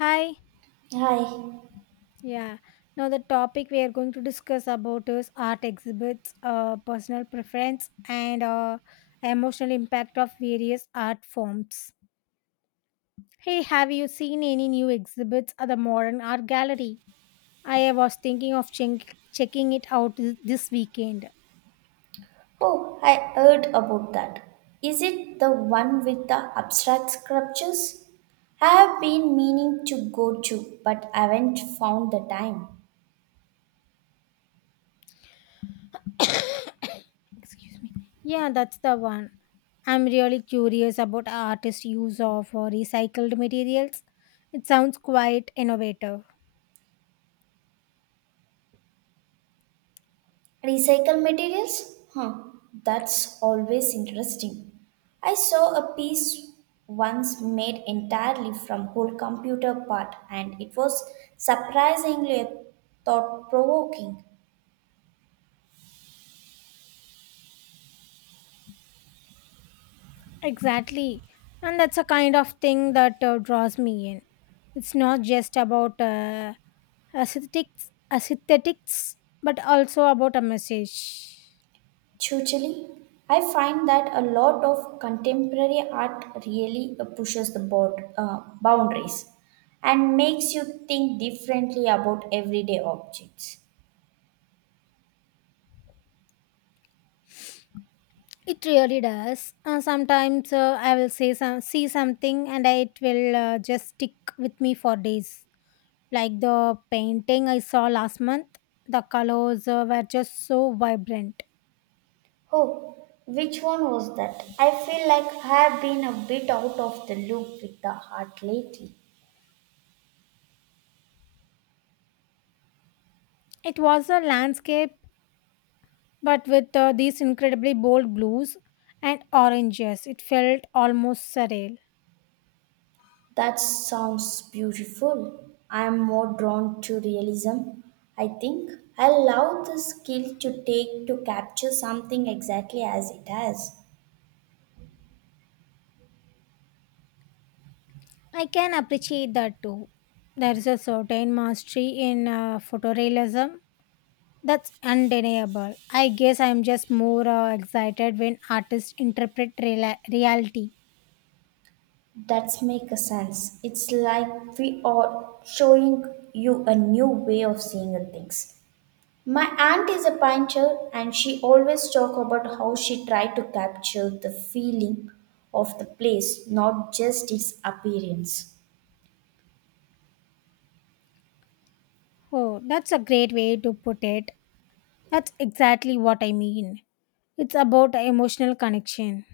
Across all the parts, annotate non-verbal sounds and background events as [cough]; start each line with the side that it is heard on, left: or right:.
left: Hi.
right: Hi.
left: Yeah. Now the topic we are going to discuss about is art exhibits, personal preference, and emotional impact of various art forms. Hey, have you seen any new exhibits at the modern art gallery? I was thinking of checking it out this weekend.
right: Oh, I heard about that. Is it the one with the abstract sculptures? I have been meaning to go to, but haven't found the time.
left: [coughs] Excuse me. Yeah, that's the one. I'm really curious about artists' use of recycled materials. It sounds quite innovative.
right: Recycle materials? Huh, that's always interesting. I saw a piece once made entirely from whole computer part and it was surprisingly thought provoking.
left: Exactly. And that's a kind of thing that draws me in. It's not just about aesthetics, but also about a message.
right: Totally. I find that a lot of contemporary art really pushes the board, boundaries and makes you think differently about everyday objects.
left: It really does. Sometimes I will see something and it will just stick with me for days. Like the painting I saw last month, the colors were just so vibrant.
right: Oh, which one was that? I feel like I have been a bit out of the loop with the art lately.
left: It was a landscape but with these incredibly bold blues and oranges, it felt almost surreal.
right: That sounds beautiful. I am more drawn to realism, I think. I love the skill to take to capture something exactly as it is.
left: I can appreciate that too. There is a certain mastery in photorealism that's undeniable. I guess I'm just more excited when artists interpret reality.
right: That's make a sense. It's like we are showing you a new way of seeing the things. My aunt is a painter and she always talk about how she tried to capture the feeling of the place, not just its appearance.
left: Oh, that's a great way to put it. That's exactly what I mean. It's about emotional connection.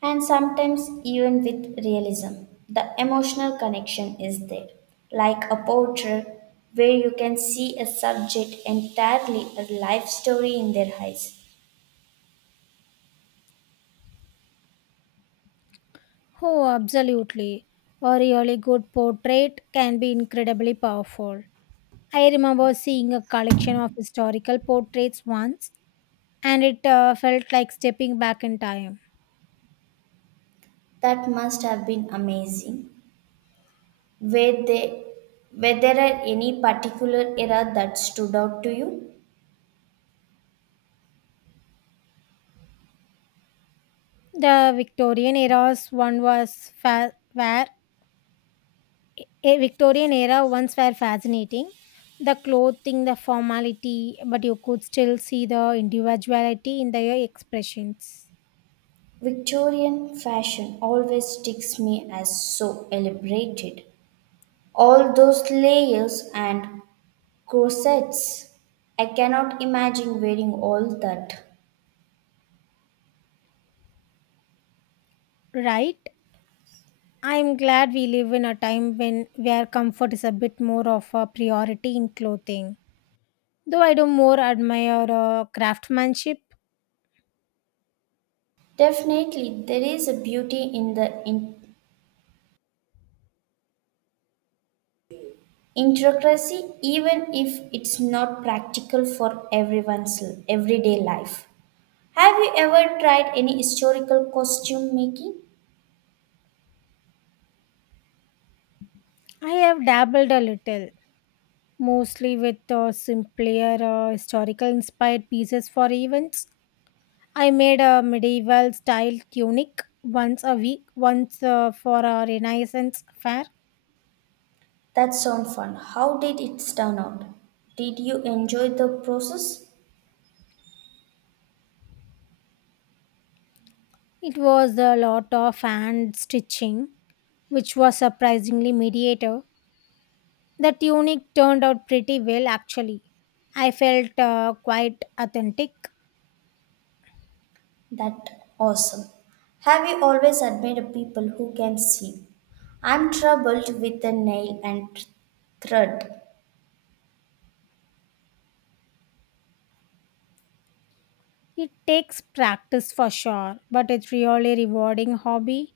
right: And sometimes even with realism, the emotional connection is there. Like a portrait where you can see a subject entirely a life story in their eyes.
left: Oh, absolutely. A really good portrait can be incredibly powerful. I remember seeing a collection of historical portraits once, and it felt like stepping back in time.
right: That must have been amazing. Were there, were there are any particular era that stood out to you?
left: The Victorian era's one was fa- where A Victorian era once were fascinating. The clothing, the formality, but you could still see the individuality in their expressions.
right: Victorian fashion always sticks me as so elaborated. All those layers and corsets. I cannot imagine wearing all that.
left: Right? I'm glad we live in a time when where comfort is a bit more of a priority in clothing. Though I do more admire craftsmanship.
right: Definitely, there is a beauty in the intricacy, even if it's not practical for everyone's everyday life. Have you ever tried any historical costume making?
left: I have dabbled a little, mostly with simpler historical inspired pieces for events. I made a medieval style tunic once for a Renaissance fair.
right: That sounds fun. How did it turn out? Did you enjoy the process?
left: It was a lot of hand stitching, which was surprisingly mediator. The tunic turned out pretty well, actually. I felt quite authentic.
right: That awesome. Have you always admired people who can see? I'm troubled with the nail and thread.
left: It takes practice for sure, but it's really rewarding hobby.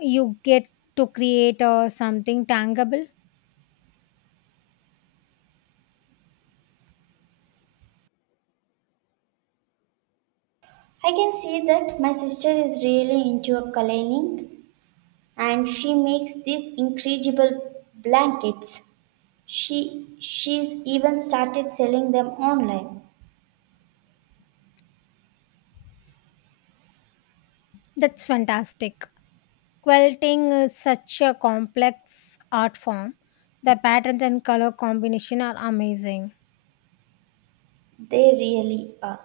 left: You get to create something tangible.
right: I can see that my sister is really into a coloring and she makes these incredible blankets. She she's even started selling them online.
left: That's fantastic. Quilting is such a complex art form. The patterns and color combination are amazing.
right: They really are.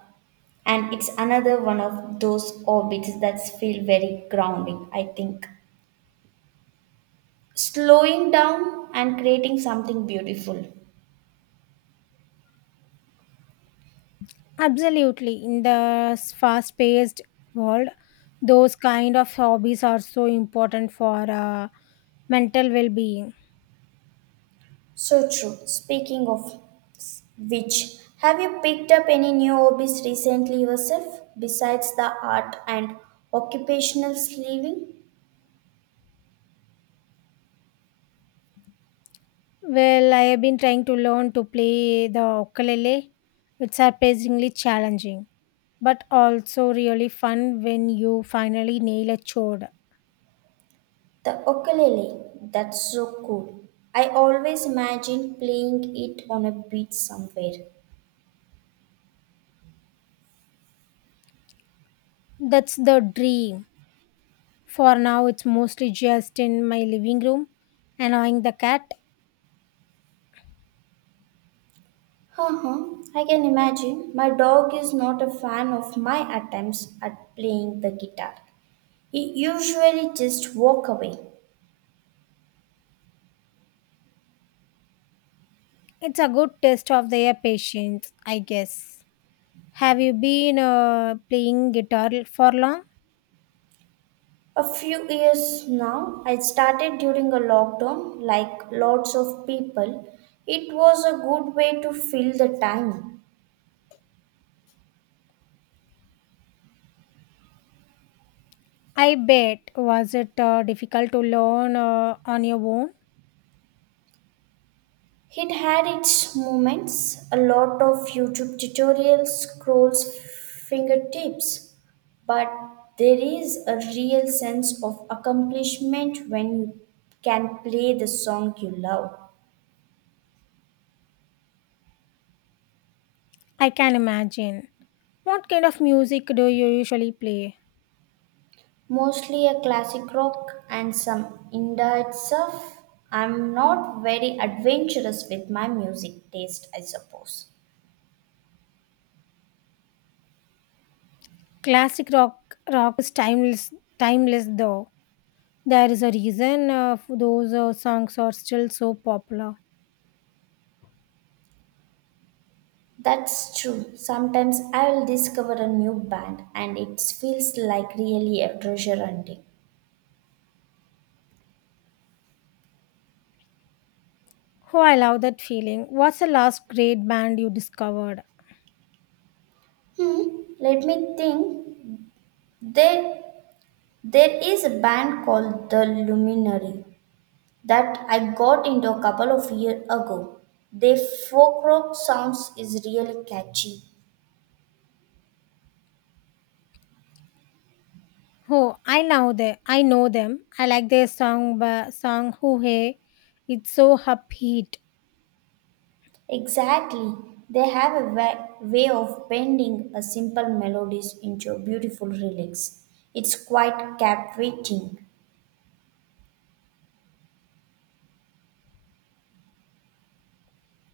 right: And it's another one of those orbits that feel very grounding, I think. Slowing down and creating something beautiful.
left: Absolutely, in the fast paced world those kind of hobbies are so important for mental well being.
right: So true. Speaking of which, have you picked up any new hobbies recently yourself besides the art and occupational sleeving?
left: Well, I have been trying to learn to play the ukulele. It's surprisingly challenging, but also really fun when you finally nail a chord.
right: The ukulele, that's so cool. I always imagine playing it on a beach somewhere.
left: That's the dream. For now, it's mostly just in my living room, annoying the cat.
right: Uh-huh. I can imagine. My dog is not a fan of my attempts at playing the guitar. He usually just walk away.
left: It's a good test of their patience, I guess. Have you been playing guitar for long?
right: A few years now, I started during a lockdown, like lots of people. It was a good way to fill the time.
left: I bet. Was it difficult to learn on your own?
right: It had its moments, a lot of YouTube tutorials, scrolls, fingertips, but there is a real sense of accomplishment when you can play the song you love.
left: I can imagine. What kind of music do you usually play?
right: Mostly a classic rock and some indie stuff. I'm not very adventurous with my music taste, I suppose.
left: Classic rock is timeless though. There is a reason those songs are still so popular.
right: That's true. Sometimes I will discover a new band and it feels like really a treasure hunting.
left: Oh, I love that feeling. What's the last great band you discovered?
right: Hmm, let me think. There, there is a band called The Luminary that I got into a couple of years ago. Their folk rock sounds is really catchy.
left: Oh, I know them. I like their song Hoo Hey. It's so upbeat.
right: Exactly. They have a way of bending a simple melodies into a beautiful lyrics. It's quite captivating.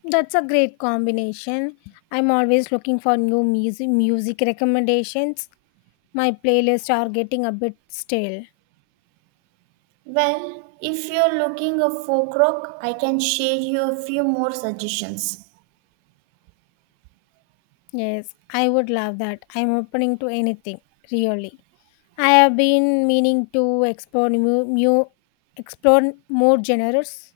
left: That's a great combination. I'm always looking for new music recommendations. My playlists are getting a bit stale.
right: Well, if you're looking a folk rock, I can share you a few more suggestions.
left: Yes, I would love that. I'm opening to anything, really. I have been meaning to explore new, new explore more genres.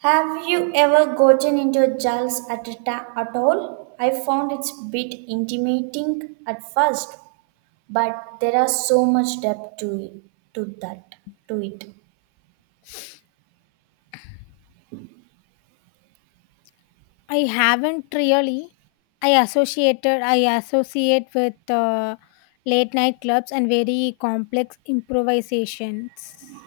right: Have you ever gotten into a jazz at all? I found it's a bit intimidating at first, but there are so much depth to it, to that to it.
left: I haven't really. I associate with late night clubs and very complex improvisations.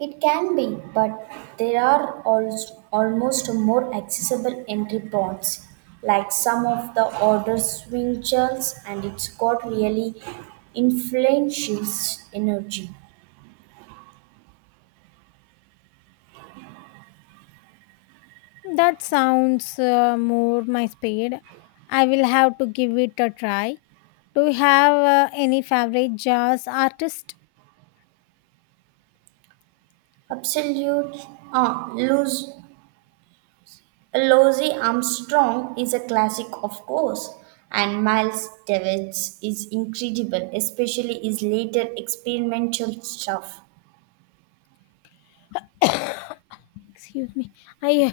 right: It can be, but there are also almost more accessible entry points, like some of the older swing jazz, and it's got really influential energy.
left: That sounds more my speed. I will have to give it a try. Do you have any favorite jazz artist?
right: Absolute, loose Louis Armstrong is a classic, of course, and Miles Davis is incredible, especially his later experimental stuff.
left: [coughs] Excuse me. I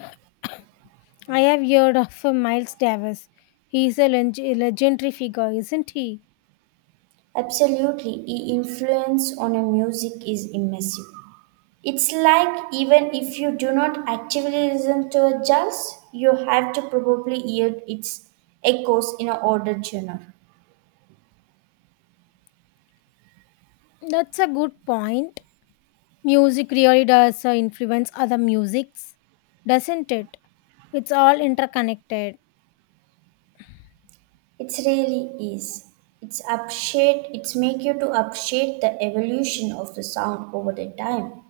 left: I have heard of Miles Davis. He is a legendary figure, isn't he?
right: Absolutely, his influence on a music is immersive. It's like even if you do not actively listen to a jazz, you have to probably hear its echoes in a older genre.
left: That's a good point. Music really does influence other musics, doesn't it? It's all interconnected.
right: It really is. It's appreciate. It's make you to appreciate the evolution of the sound over the time.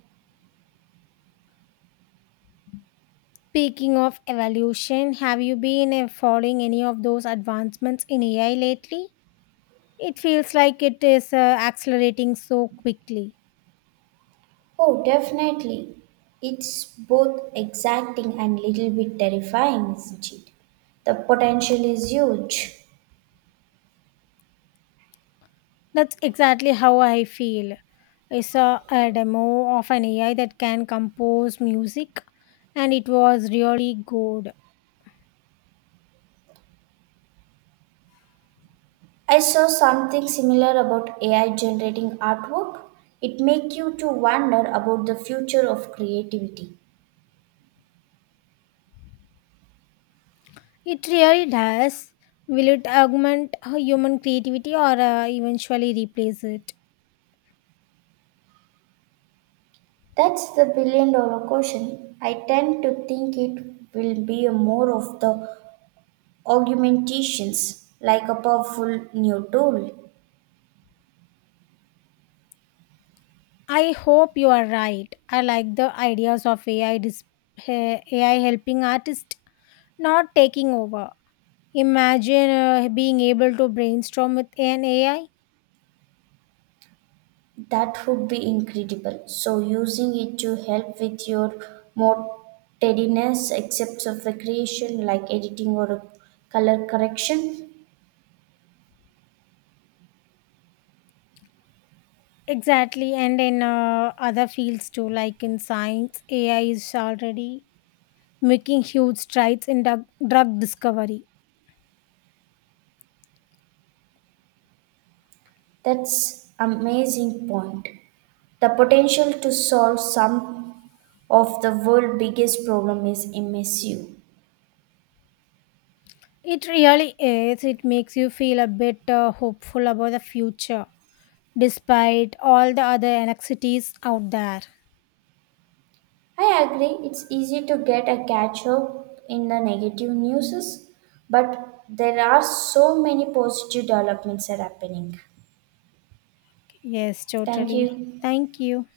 left: Speaking of evolution, have you been following any of those advancements in AI lately? It feels like it is accelerating so quickly.
right: Oh, definitely. It's both exacting and little bit terrifying, isn't it? The potential is huge.
left: That's exactly how I feel. I saw a demo of an AI that can compose music and it was really good.
right: I saw something similar about AI generating artwork. It makes you to wonder about the future of creativity.
left: It really does. Will it augment human creativity or eventually replace it?
right: That's the billion dollar question. I tend to think it will be a more of the augmentations, like a powerful new tool.
left: I hope you are right. I like the ideas of AI helping artists, not taking over. Imagine being able to brainstorm with an AI.
right: That would be incredible. So, using it to help with your more tediness, except of recreation like editing or color correction.
left: Exactly, and in other fields too, like in science, AI is already making huge strides in drug discovery.
right: That's amazing point. The potential to solve some of the world's biggest problem is immersive.
left: It really is. It makes you feel a bit hopeful about the future, despite all the other anxieties out there.
right: I agree, it's easy to get a catch up in the negative news, but there are so many positive developments are happening.
left: Yes,
right: Thank
left: totally.
right: you.
left: Thank you.